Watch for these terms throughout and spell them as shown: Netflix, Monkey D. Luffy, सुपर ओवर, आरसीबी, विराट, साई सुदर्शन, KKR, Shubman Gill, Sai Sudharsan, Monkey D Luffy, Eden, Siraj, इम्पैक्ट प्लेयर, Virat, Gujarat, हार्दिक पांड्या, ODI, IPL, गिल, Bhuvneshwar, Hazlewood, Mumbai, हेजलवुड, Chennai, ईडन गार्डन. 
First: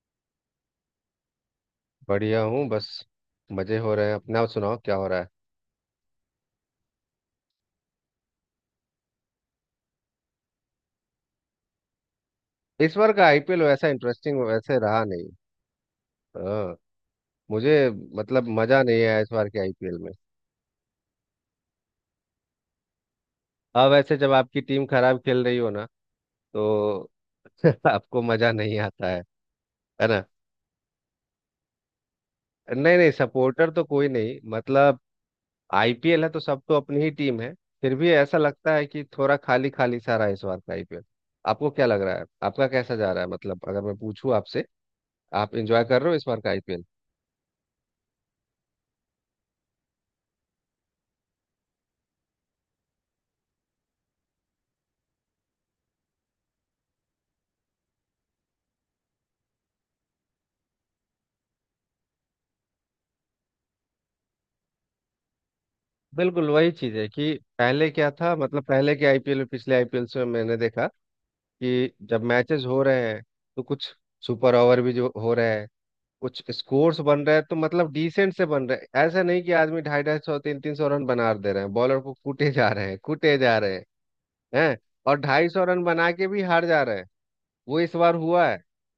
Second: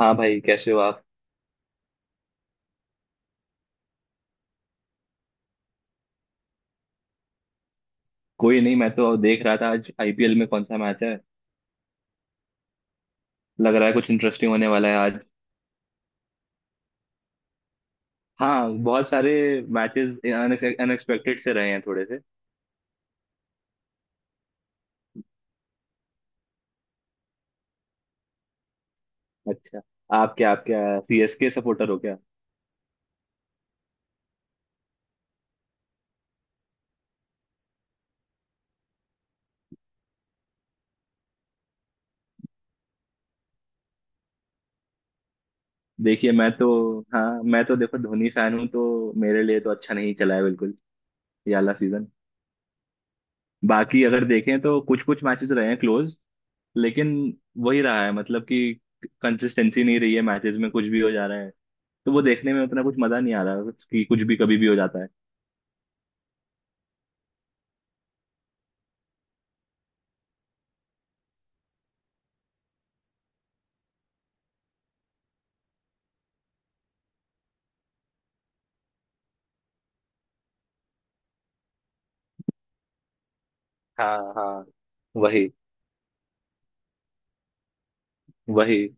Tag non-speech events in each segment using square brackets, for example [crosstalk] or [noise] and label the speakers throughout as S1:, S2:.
S1: हाँ भाई, कैसे हो आप।
S2: बढ़िया हूँ बस मजे हो रहे हैं। अपना आप सुनाओ क्या हो रहा है।
S1: कोई नहीं, मैं तो देख रहा था आज आईपीएल में कौन सा मैच है।
S2: इस बार का आईपीएल
S1: लग रहा
S2: वैसा
S1: है कुछ
S2: इंटरेस्टिंग
S1: इंटरेस्टिंग होने
S2: वैसे
S1: वाला है
S2: रहा
S1: आज।
S2: नहीं। हाँ। मुझे मतलब
S1: हाँ,
S2: मजा नहीं
S1: बहुत
S2: आया इस
S1: सारे
S2: बार के आईपीएल में।
S1: मैचेस अनएक्सपेक्टेड से रहे हैं थोड़े से।
S2: अब वैसे जब आपकी टीम खराब खेल रही हो ना तो [laughs] आपको मजा नहीं आता है
S1: अच्छा।
S2: है ना।
S1: आप क्या सीएसके सपोर्टर हो क्या।
S2: नहीं नहीं, सपोर्टर तो कोई नहीं, मतलब आईपीएल है तो सब तो अपनी ही टीम है। फिर भी ऐसा लगता है कि थोड़ा खाली खाली सा रहा है इस बार का आईपीएल। आपको क्या लग रहा है, आपका कैसा जा रहा है, मतलब अगर मैं पूछूं आपसे, आप एंजॉय कर रहे हो इस
S1: देखिए,
S2: बार का
S1: मैं तो
S2: आईपीएल?
S1: हाँ, मैं तो देखो धोनी फैन हूँ, तो मेरे लिए तो अच्छा नहीं चला है बिल्कुल, ये वाला सीजन। बाकी अगर देखें तो कुछ कुछ मैचेस रहे हैं क्लोज। लेकिन वही रहा है, मतलब कि कंसिस्टेंसी नहीं रही है, मैचेस में कुछ भी हो जा रहा है। तो वो देखने में उतना कुछ मजा नहीं आ रहा, कि कुछ भी कभी भी हो जाता है।
S2: बिल्कुल वही चीज है कि पहले क्या था, मतलब पहले के आईपीएल में पिछले आईपीएल से मैंने देखा कि जब मैचेस हो रहे हैं तो कुछ सुपर ओवर भी जो हो रहे हैं, कुछ स्कोर्स बन रहे हैं तो मतलब डिसेंट से बन रहे हैं, ऐसा नहीं कि आदमी ढाई ढाई सौ तीन तीन सौ रन बना दे रहे हैं, बॉलर को कूटे जा रहे हैं कूटे जा रहे
S1: हाँ हाँ।
S2: हैं। हैं और ढाई
S1: वही
S2: सौ रन बना के भी हार जा रहे हैं। वो इस बार हुआ है।
S1: वही,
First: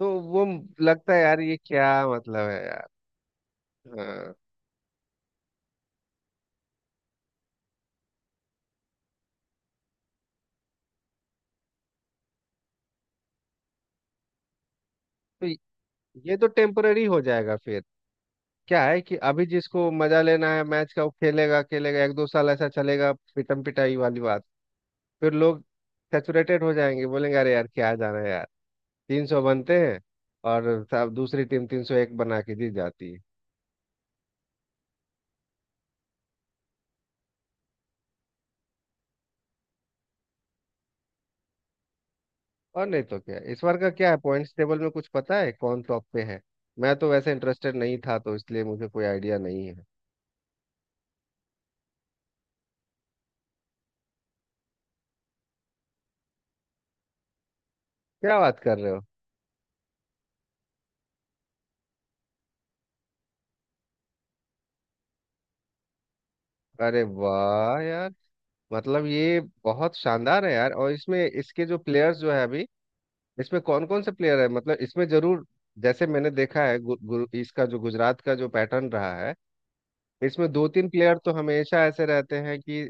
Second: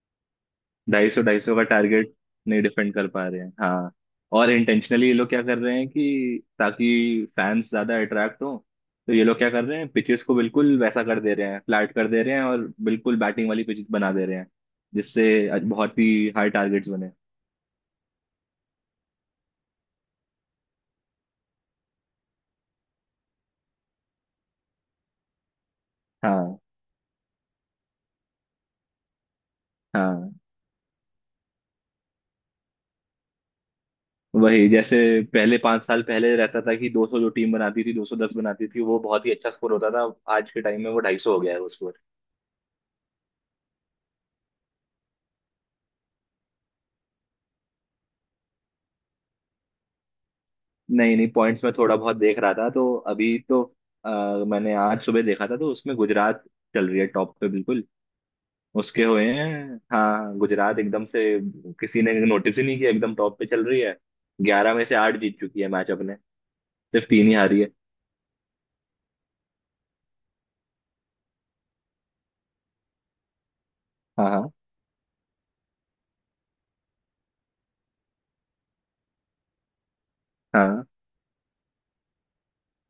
S2: तो वो लगता है यार,
S1: ढाई सौ
S2: ये
S1: का
S2: क्या
S1: टारगेट
S2: मतलब
S1: नहीं
S2: है यार।
S1: डिफेंड कर पा रहे हैं, हाँ।
S2: हाँ।
S1: और इंटेंशनली ये लोग क्या कर रहे हैं कि ताकि फैंस ज्यादा अट्रैक्ट हो, तो ये लोग क्या कर रहे हैं, पिचेस को बिल्कुल वैसा कर दे रहे हैं, फ्लैट कर दे रहे हैं, और बिल्कुल बैटिंग वाली पिचेस बना दे रहे हैं
S2: तो
S1: जिससे बहुत ही
S2: ये तो
S1: हाई टारगेट्स
S2: टेम्पररी
S1: बने।
S2: हो जाएगा फिर। क्या है कि अभी जिसको मजा लेना है मैच का वो खेलेगा खेलेगा, एक दो साल ऐसा चलेगा पिटम पिटाई वाली बात। फिर लोग
S1: हाँ
S2: सेचुरेटेड हो जाएंगे, बोलेंगे अरे यार क्या जाना है यार। 300 बनते हैं
S1: हाँ।
S2: और सब दूसरी टीम 301 बना के जीत जाती है।
S1: वही, जैसे पहले 5 साल पहले रहता था कि 200 जो टीम बनाती थी, 210 बनाती थी, वो बहुत ही अच्छा स्कोर होता था। आज के टाइम में वो 250 हो गया है वो स्कोर।
S2: और नहीं तो क्या, इस बार का क्या है पॉइंट्स टेबल में, कुछ पता है कौन टॉप पे है? मैं तो वैसे इंटरेस्टेड नहीं था तो इसलिए मुझे कोई आइडिया नहीं है।
S1: नहीं नहीं, पॉइंट्स में थोड़ा बहुत देख रहा था, तो अभी तो मैंने आज सुबह देखा था तो उसमें गुजरात चल रही है टॉप पे बिल्कुल।
S2: क्या बात कर रहे हो।
S1: उसके हुए हैं हाँ, गुजरात एकदम से किसी ने नोटिस ही नहीं किया, एकदम टॉप पे चल रही है। 11 में से 8 जीत चुकी है मैच अपने,
S2: अरे
S1: सिर्फ 3 ही हारी है।
S2: वाह यार। मतलब ये बहुत शानदार है यार। और इसमें इसके जो प्लेयर्स जो है अभी, इसमें कौन कौन से
S1: हाँ
S2: प्लेयर है,
S1: हाँ
S2: मतलब इसमें जरूर जैसे मैंने देखा है, गु, गु, इसका जो गुजरात का जो पैटर्न रहा है इसमें दो
S1: हाँ
S2: तीन प्लेयर तो हमेशा ऐसे रहते हैं कि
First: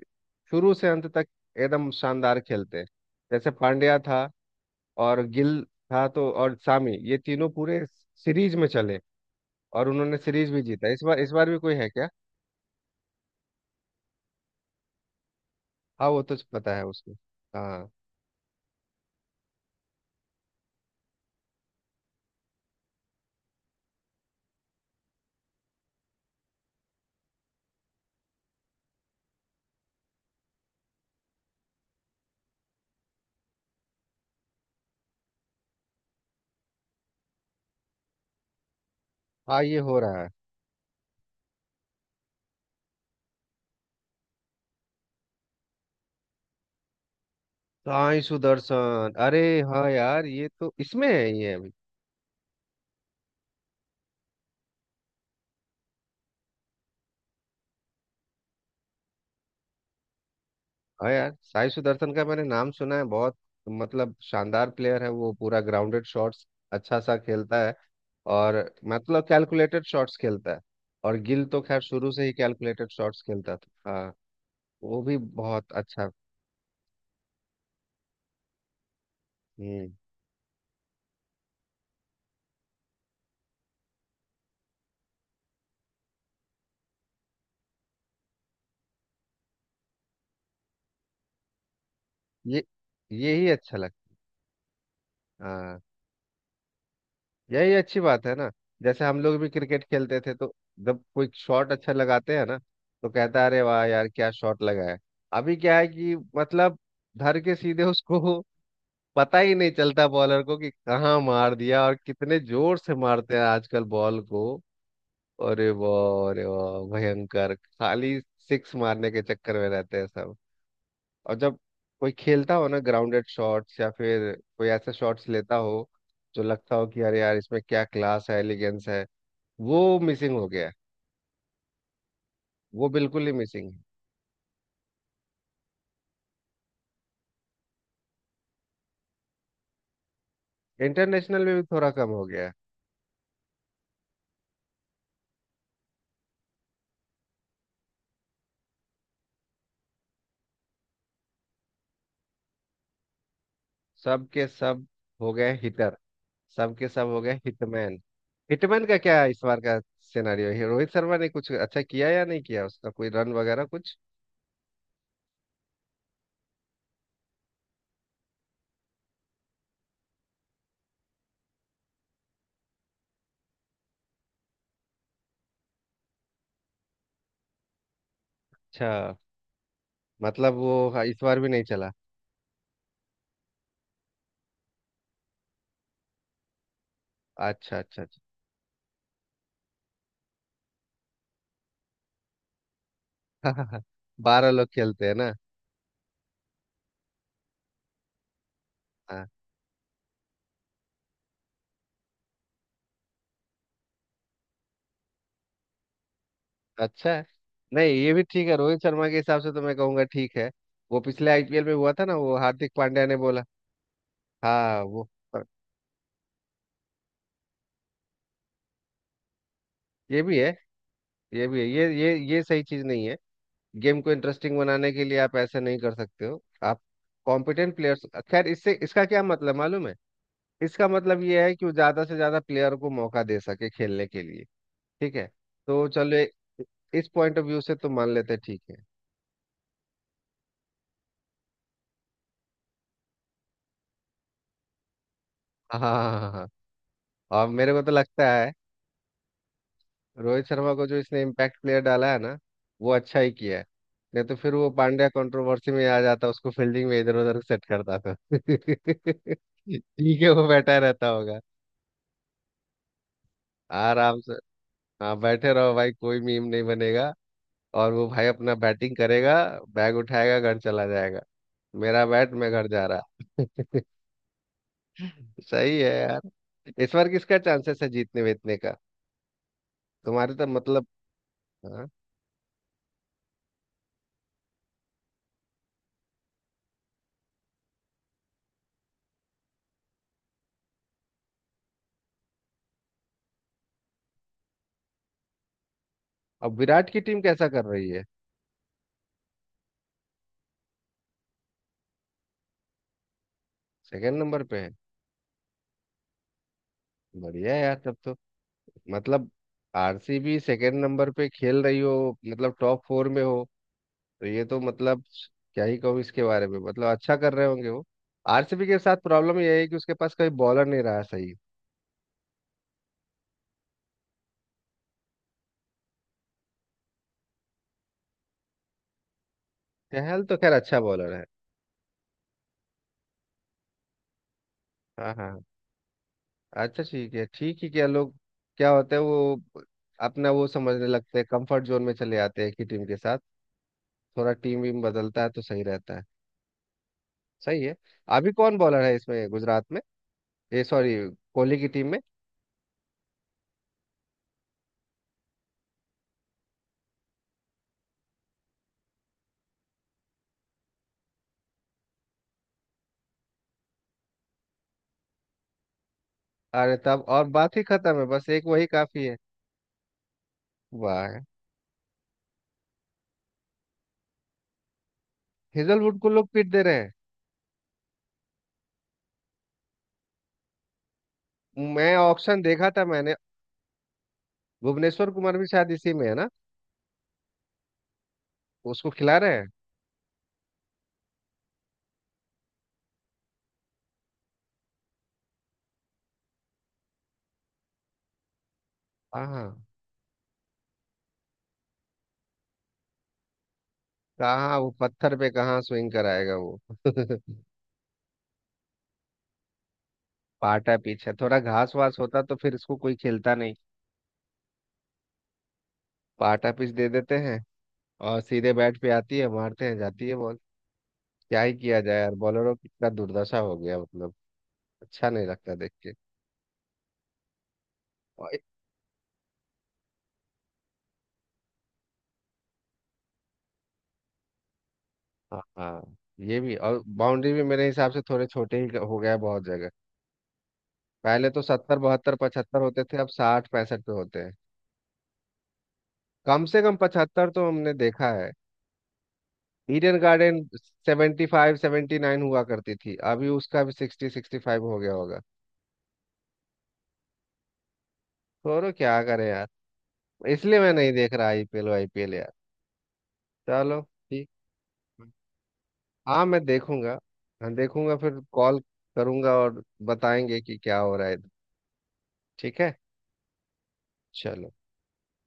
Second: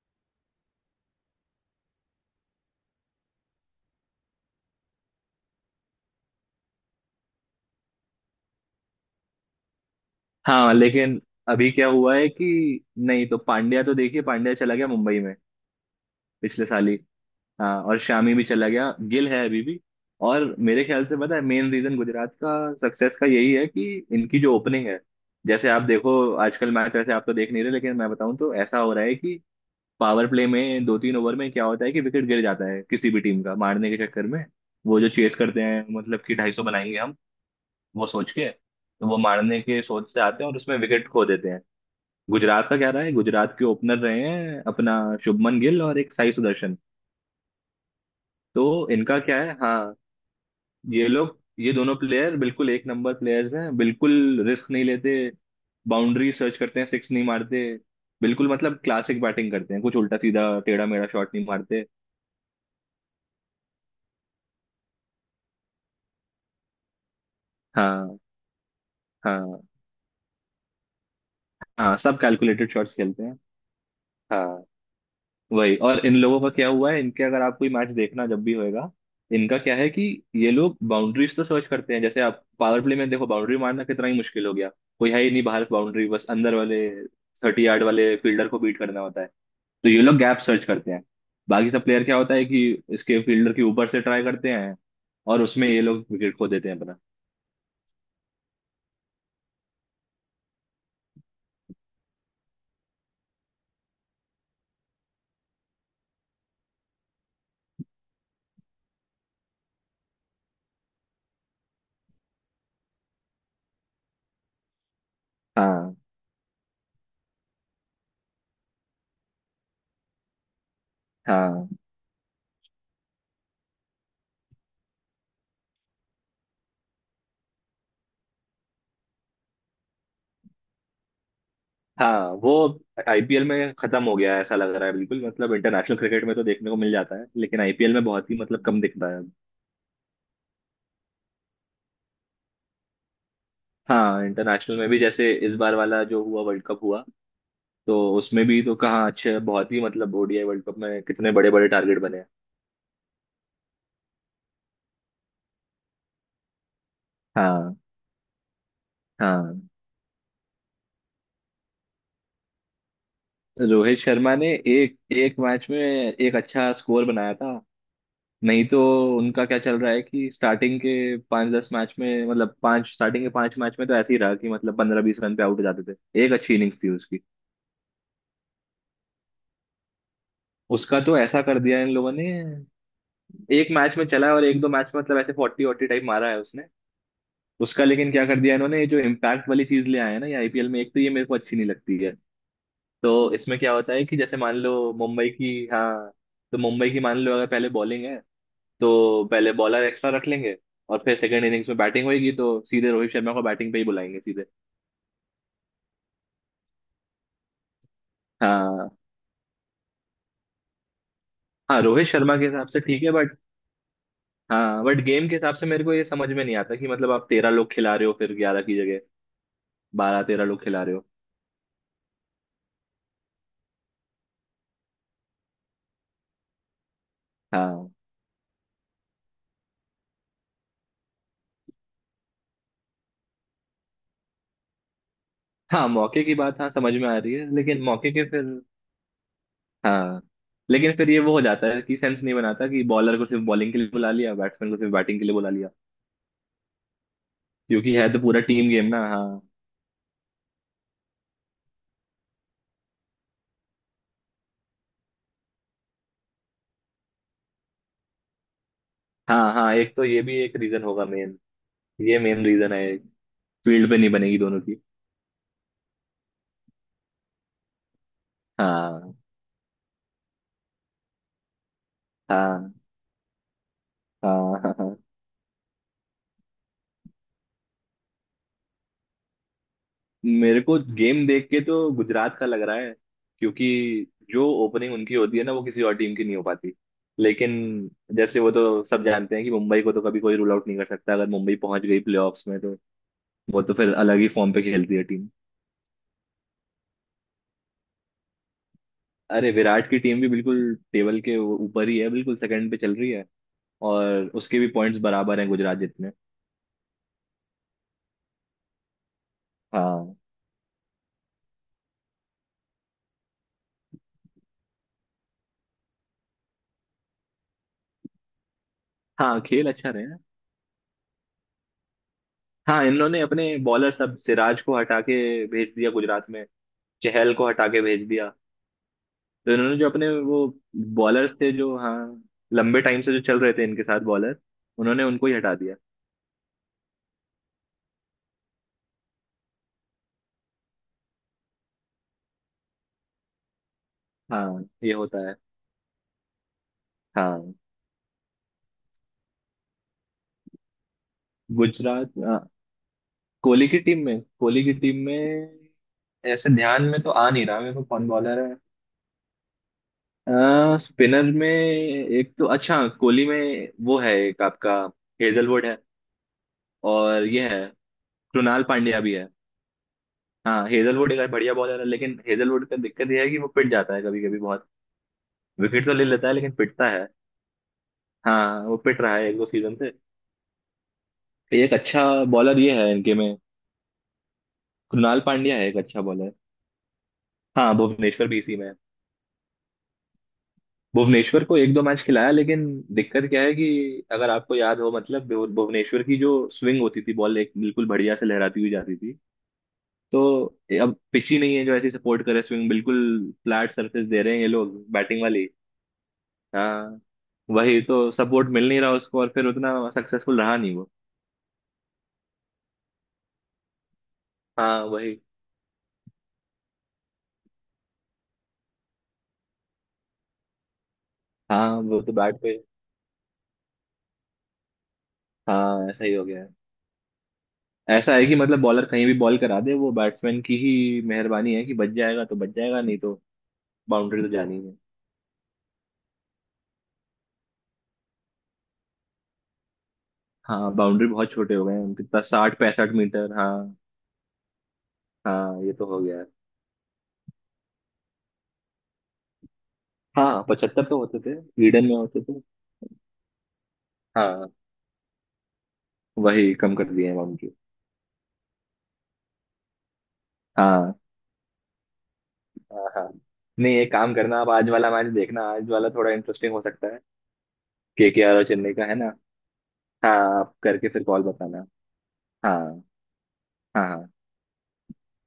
S2: शुरू से अंत तक एकदम शानदार खेलते हैं। जैसे पांड्या था और गिल था, तो और सामी, ये तीनों पूरे सीरीज में चले और उन्होंने सीरीज भी
S1: हाँ।
S2: जीता। इस बार
S1: लेकिन
S2: इस बार भी
S1: अभी
S2: कोई
S1: क्या
S2: है क्या?
S1: हुआ है कि नहीं तो पांड्या तो देखिए, पांड्या चला गया मुंबई में
S2: हाँ वो तो
S1: पिछले
S2: पता है
S1: साल ही।
S2: उसको।
S1: हाँ,
S2: हाँ।
S1: और शामी भी चला गया, गिल है अभी भी। और मेरे ख्याल से, पता है, मेन रीजन गुजरात का सक्सेस का यही है कि इनकी जो ओपनिंग है, जैसे आप देखो, आजकल मैच वैसे आप तो देख नहीं रहे, लेकिन मैं बताऊं तो ऐसा हो रहा है कि पावर प्ले में 2 3 ओवर में क्या होता है कि विकेट गिर जाता है किसी भी टीम का, मारने के चक्कर में। वो जो चेस करते हैं मतलब कि ढाई सौ बनाएंगे हम, वो सोच के, तो वो मारने
S2: हाँ ये
S1: के
S2: हो
S1: सोच से
S2: रहा है।
S1: आते हैं और उसमें विकेट खो देते हैं। गुजरात का क्या रहा है, गुजरात के ओपनर रहे हैं अपना शुभमन गिल और एक साई सुदर्शन।
S2: साई
S1: तो
S2: सुदर्शन,
S1: इनका क्या
S2: अरे
S1: है,
S2: हाँ
S1: हाँ,
S2: यार, ये तो
S1: ये
S2: इसमें है
S1: लोग,
S2: ये।
S1: ये दोनों प्लेयर बिल्कुल एक नंबर प्लेयर्स हैं बिल्कुल। रिस्क नहीं लेते, बाउंड्री सर्च करते हैं, सिक्स नहीं मारते, बिल्कुल मतलब क्लासिक बैटिंग करते हैं, कुछ उल्टा सीधा टेढ़ा मेढ़ा
S2: हाँ यार,
S1: शॉट नहीं
S2: साई
S1: मारते।
S2: सुदर्शन का मैंने नाम सुना है बहुत। मतलब शानदार प्लेयर है वो, पूरा ग्राउंडेड शॉट्स अच्छा सा खेलता है।
S1: हाँ
S2: और मतलब
S1: हाँ
S2: कैलकुलेटेड शॉट्स खेलता है। और गिल तो खैर
S1: हाँ।
S2: शुरू
S1: सब
S2: से ही
S1: कैलकुलेटेड
S2: कैलकुलेटेड
S1: शॉट्स
S2: शॉट्स
S1: खेलते हैं,
S2: खेलता था। हाँ
S1: हाँ।
S2: वो भी बहुत
S1: वही, और
S2: अच्छा।
S1: इन लोगों का क्या हुआ है इनके, अगर आप कोई मैच देखना जब भी होएगा, इनका क्या है
S2: हम्म
S1: कि ये लोग बाउंड्रीज तो सर्च करते हैं, जैसे आप पावर प्ले में देखो, बाउंड्री मारना कितना ही मुश्किल हो गया, कोई है ही नहीं बाहर, बाउंड्री बस अंदर वाले थर्टी यार्ड वाले फील्डर को बीट करना होता है, तो ये लोग गैप सर्च करते हैं। बाकी सब प्लेयर क्या होता है कि
S2: ये
S1: इसके
S2: यही
S1: फील्डर के
S2: अच्छा
S1: ऊपर से
S2: लगता।
S1: ट्राई करते हैं और उसमें
S2: हाँ
S1: ये लोग विकेट खो देते हैं अपना।
S2: यही अच्छी बात है ना। जैसे हम लोग भी क्रिकेट खेलते थे तो जब कोई शॉट अच्छा लगाते हैं ना तो कहता है अरे वाह यार क्या शॉट लगाया। अभी क्या है कि मतलब धर के सीधे उसको, पता ही नहीं चलता बॉलर को कि कहाँ मार दिया, और कितने जोर से मारते हैं आजकल बॉल को।
S1: हाँ
S2: अरे वाह भयंकर खाली सिक्स मारने के चक्कर में रहते हैं सब। और जब
S1: हाँ।
S2: कोई खेलता हो ना ग्राउंडेड शॉट्स, या फिर कोई ऐसे शॉट्स लेता हो जो लगता हो कि अरे यार इसमें क्या क्लास है, एलिगेंस है, वो मिसिंग हो गया है।
S1: हाँ वो
S2: वो बिल्कुल ही
S1: आईपीएल
S2: मिसिंग
S1: में खत्म हो गया है ऐसा लग रहा है बिल्कुल, मतलब इंटरनेशनल क्रिकेट में तो देखने को मिल जाता है लेकिन आईपीएल में बहुत ही मतलब कम दिखता है अब।
S2: है। इंटरनेशनल में भी थोड़ा कम हो गया है।
S1: हाँ, इंटरनेशनल में भी जैसे इस बार वाला जो हुआ वर्ल्ड कप हुआ, तो उसमें भी तो कहाँ अच्छे, बहुत ही मतलब ओडीआई वर्ल्ड कप में कितने बड़े बड़े टारगेट बने हैं।
S2: सब के सब हो गए हिटर, सब के सब हो गए
S1: हाँ
S2: हिटमैन। हिटमैन का क्या है इस
S1: हाँ।
S2: बार का सिनेरियो, है रोहित शर्मा ने कुछ अच्छा किया या नहीं किया, उसका कोई रन वगैरह कुछ?
S1: रोहित शर्मा ने एक एक मैच में एक अच्छा स्कोर बनाया था। नहीं तो उनका क्या चल रहा है कि स्टार्टिंग के 5 10 मैच में, मतलब पांच स्टार्टिंग के 5 मैच में तो ऐसे ही रहा, कि मतलब 15 20 रन पे आउट हो जाते थे। एक अच्छी इनिंग्स थी उसकी।
S2: अच्छा। मतलब वो
S1: उसका
S2: हाँ,
S1: तो
S2: इस बार
S1: ऐसा
S2: भी
S1: कर
S2: नहीं
S1: दिया इन
S2: चला।
S1: लोगों ने, एक मैच में चला है, और एक दो मैच में मतलब ऐसे 40 40 टाइप मारा है उसने।
S2: अच्छा
S1: उसका,
S2: अच्छा।
S1: लेकिन क्या कर दिया इन्होंने, ये जो इम्पैक्ट वाली चीज ले आए हैं ना ये आईपीएल में, एक तो ये मेरे को अच्छी नहीं लगती है। तो इसमें क्या
S2: अच्छा
S1: होता है कि
S2: [laughs]
S1: जैसे
S2: बारह
S1: मान
S2: लोग
S1: लो
S2: खेलते हैं
S1: मुंबई
S2: ना।
S1: की, हाँ, तो मुंबई की मान लो अगर पहले बॉलिंग है, तो
S2: हाँ
S1: पहले बॉलर एक्स्ट्रा रख लेंगे, और फिर सेकंड इनिंग्स में बैटिंग होगी तो सीधे रोहित शर्मा को बैटिंग पे ही बुलाएंगे सीधे।
S2: अच्छा है। नहीं ये भी ठीक है, रोहित
S1: हाँ।
S2: शर्मा के हिसाब से तो मैं कहूँगा ठीक है। वो पिछले आईपीएल में
S1: हाँ
S2: हुआ था
S1: रोहित
S2: ना वो
S1: शर्मा के हिसाब
S2: हार्दिक
S1: से ठीक
S2: पांड्या
S1: है,
S2: ने
S1: बट
S2: बोला। हाँ
S1: हाँ, बट
S2: वो
S1: गेम के हिसाब से मेरे को ये समझ में नहीं आता कि मतलब आप 13 लोग खिला रहे हो फिर, 11 की जगह
S2: ये
S1: बारह
S2: भी
S1: तेरह
S2: है,
S1: लोग खिला रहे हो।
S2: ये भी है, ये सही चीज नहीं है। गेम को इंटरेस्टिंग बनाने के लिए आप ऐसा नहीं कर सकते हो, आप कॉम्पिटेंट
S1: हाँ
S2: प्लेयर्स। खैर इससे इसका क्या मतलब मालूम है, इसका मतलब ये है कि वो ज्यादा से ज्यादा प्लेयर को मौका दे सके खेलने के लिए। ठीक है। तो
S1: हाँ,
S2: चलो
S1: मौके
S2: ए-
S1: की बात हाँ समझ
S2: इस
S1: में आ रही
S2: पॉइंट ऑफ
S1: है,
S2: व्यू से
S1: लेकिन
S2: तो
S1: मौके
S2: मान
S1: के
S2: लेते हैं
S1: फिर,
S2: ठीक है।
S1: हाँ, लेकिन फिर ये वो हो जाता है कि सेंस नहीं बनाता कि बॉलर को सिर्फ बॉलिंग के लिए बुला लिया, बैट्समैन को सिर्फ बैटिंग के लिए बुला लिया,
S2: हाँ हाँ हाँ हाँ। हाँ। और मेरे को तो
S1: क्योंकि है तो
S2: लगता
S1: पूरा
S2: है
S1: टीम गेम ना, हाँ।
S2: रोहित शर्मा को जो इसने इम्पैक्ट प्लेयर डाला है ना वो अच्छा ही किया है। नहीं तो फिर वो पांड्या कंट्रोवर्सी में आ जाता, उसको फील्डिंग में इधर उधर सेट करता था [laughs]
S1: हाँ हाँ, एक तो
S2: ठीक
S1: ये
S2: है,
S1: भी
S2: वो
S1: एक
S2: बैठा
S1: रीजन होगा,
S2: रहता
S1: मेन
S2: होगा
S1: ये मेन रीजन है, फील्ड पे नहीं
S2: आराम से।
S1: बनेगी दोनों की।
S2: हाँ बैठे रहो भाई, कोई मीम नहीं बनेगा। और वो भाई अपना बैटिंग
S1: हाँ
S2: करेगा, बैग उठाएगा घर चला जाएगा। मेरा बैट मैं घर
S1: हाँ
S2: जा रहा [laughs]
S1: हाँ हाँ हाँ।
S2: सही है यार। इस बार किसका चांसेस है जीतने वीतने का, तुम्हारे तो
S1: मेरे को
S2: मतलब।
S1: गेम देख के
S2: हाँ।
S1: तो गुजरात का लग रहा है, क्योंकि जो ओपनिंग उनकी होती है ना वो किसी और टीम की नहीं हो पाती। लेकिन जैसे वो तो सब जानते हैं कि मुंबई को तो कभी कोई रूल आउट नहीं कर सकता, अगर मुंबई पहुंच गई प्लेऑफ्स में तो वो तो फिर अलग ही फॉर्म पे खेलती है टीम।
S2: अब विराट की टीम कैसा कर रही है?
S1: अरे विराट की टीम भी बिल्कुल टेबल के वो ऊपर ही है बिल्कुल, सेकंड पे चल रही है।
S2: सेकंड
S1: और
S2: नंबर
S1: उसके
S2: पे
S1: भी
S2: है।
S1: पॉइंट्स बराबर हैं गुजरात जितने।
S2: बढ़िया है यार तब तो, मतलब
S1: हाँ
S2: आरसीबी सेकंड नंबर पे खेल रही हो मतलब टॉप फोर में हो तो, ये तो मतलब क्या ही कहूँ इसके बारे में, मतलब अच्छा कर रहे होंगे वो। आरसीबी के साथ प्रॉब्लम
S1: हाँ,
S2: ये है
S1: खेल
S2: कि
S1: अच्छा
S2: उसके
S1: रहे।
S2: पास कोई बॉलर नहीं रहा सही।
S1: हाँ इन्होंने अपने बॉलर सब, सिराज को हटा के भेज दिया गुजरात में, चहल को हटा के भेज दिया, तो इन्होंने जो अपने
S2: चहल तो
S1: वो
S2: खैर अच्छा बॉलर है।
S1: बॉलर्स थे जो हाँ लंबे टाइम से जो चल रहे थे इनके साथ बॉलर, उन्होंने
S2: हाँ हाँ
S1: उनको ही
S2: हाँ।
S1: हटा दिया।
S2: अच्छा ठीक है, ठीक ही, क्या लोग क्या होता है वो, अपना वो समझने लगते हैं, कंफर्ट जोन में चले आते हैं एक ही टीम के साथ। थोड़ा टीम
S1: हाँ
S2: वीम
S1: ये होता
S2: बदलता है
S1: है,
S2: तो सही रहता है।
S1: हाँ।
S2: सही है। अभी कौन बॉलर है इसमें, गुजरात में? ये सॉरी कोहली की टीम में।
S1: गुजरात, हाँ, कोहली की टीम में ऐसे ध्यान में तो आ नहीं रहा मेरे को कौन बॉलर है। स्पिनर में एक तो अच्छा, कोहली में वो है एक आपका हेजलवुड है,
S2: अरे तब और
S1: और ये
S2: बात ही
S1: है
S2: खत्म है, बस एक
S1: कृणाल
S2: वही
S1: पांड्या
S2: काफी
S1: भी
S2: है।
S1: है। हाँ हेजलवुड
S2: वाह,
S1: एक बढ़िया बॉलर है, लेकिन हेजलवुड का दिक्कत यह है कि वो पिट जाता है कभी कभी बहुत, विकेट तो
S2: हेजलवुड
S1: ले
S2: को लोग
S1: लेता है
S2: पीट
S1: लेकिन
S2: दे रहे
S1: पिटता
S2: हैं।
S1: है। हाँ वो पिट रहा है एक दो सीजन से। एक
S2: मैं
S1: अच्छा
S2: ऑप्शन
S1: बॉलर
S2: देखा
S1: ये
S2: था
S1: है
S2: मैंने।
S1: इनके में,
S2: भुवनेश्वर
S1: कृणाल
S2: कुमार भी
S1: पांड्या है,
S2: शायद
S1: एक
S2: इसी
S1: अच्छा
S2: में है ना।
S1: बॉलर। हाँ भुवनेश्वर भी इसी में है।
S2: उसको खिला रहे हैं?
S1: भुवनेश्वर को एक दो मैच खिलाया, लेकिन दिक्कत क्या है कि अगर आपको याद हो, मतलब भुवनेश्वर की जो स्विंग होती थी, बॉल एक बिल्कुल बढ़िया से लहराती हुई जाती थी,
S2: हाँ हाँ।
S1: तो अब पिच ही नहीं है जो ऐसी सपोर्ट करे स्विंग बिल्कुल। फ्लैट सरफेस दे रहे हैं ये
S2: कहाँ वो
S1: लोग,
S2: पत्थर
S1: बैटिंग
S2: पे
S1: वाली।
S2: कहाँ स्विंग कराएगा वो।
S1: हाँ,
S2: [laughs]
S1: वही तो सपोर्ट मिल नहीं रहा उसको, और फिर उतना सक्सेसफुल रहा नहीं
S2: पाटा
S1: वो।
S2: पिच है, थोड़ा घास वास होता तो फिर इसको कोई खेलता नहीं।
S1: हाँ वही।
S2: पाटा पिच दे देते हैं और सीधे बैट पे आती है, मारते हैं, जाती है बॉल। क्या ही किया
S1: हाँ
S2: जाए
S1: वो तो
S2: यार,
S1: बैट
S2: बॉलरों
S1: पे।
S2: की इतना दुर्दशा हो गया, मतलब अच्छा नहीं लगता देख
S1: हाँ
S2: के।
S1: ऐसा ही हो गया है, ऐसा है कि
S2: और-
S1: मतलब बॉलर कहीं भी बॉल करा दे, वो बैट्समैन की ही मेहरबानी है कि बच जाएगा तो बच जाएगा, नहीं तो बाउंड्री तो जानी है।
S2: हाँ हाँ। ये भी, और बाउंड्री भी मेरे हिसाब से थोड़े छोटे ही हो गया है बहुत जगह।
S1: हाँ, बाउंड्री
S2: पहले
S1: बहुत
S2: तो
S1: छोटे हो गए
S2: सत्तर
S1: हैं,
S2: बहत्तर
S1: कितना साठ
S2: पचहत्तर होते
S1: पैंसठ
S2: थे, अब
S1: मीटर
S2: साठ
S1: हाँ।
S2: पैंसठ पे होते हैं।
S1: हाँ ये तो हो गया है।
S2: कम से कम 75 तो हमने देखा है, ईडन गार्डन।
S1: हाँ 75 तो होते
S2: सेवेंटी
S1: थे,
S2: फाइव
S1: ईडन में
S2: सेवेंटी नाइन
S1: होते थे।
S2: हुआ करती थी, अभी उसका भी सिक्सटी सिक्सटी
S1: हाँ,
S2: फाइव हो गया होगा।
S1: वही कम कर दिए हैं बाउंड्री।
S2: छोड़ो क्या करें यार, इसलिए मैं
S1: हाँ
S2: नहीं देख रहा आईपीएल, आईपीएल यार।
S1: हाँ हाँ। नहीं,
S2: चलो
S1: एक काम
S2: ठीक
S1: करना आप, आज वाला मैच
S2: है।
S1: देखना, आज वाला थोड़ा
S2: हाँ मैं
S1: इंटरेस्टिंग हो सकता
S2: देखूंगा,
S1: है।
S2: हाँ देखूंगा फिर
S1: के आर और
S2: कॉल
S1: चेन्नई का है ना।
S2: करूंगा और
S1: हाँ,
S2: बताएंगे
S1: आप
S2: कि क्या
S1: करके
S2: हो
S1: फिर
S2: रहा है।
S1: कॉल बताना।
S2: ठीक है।
S1: हाँ हाँ हाँ
S2: चलो।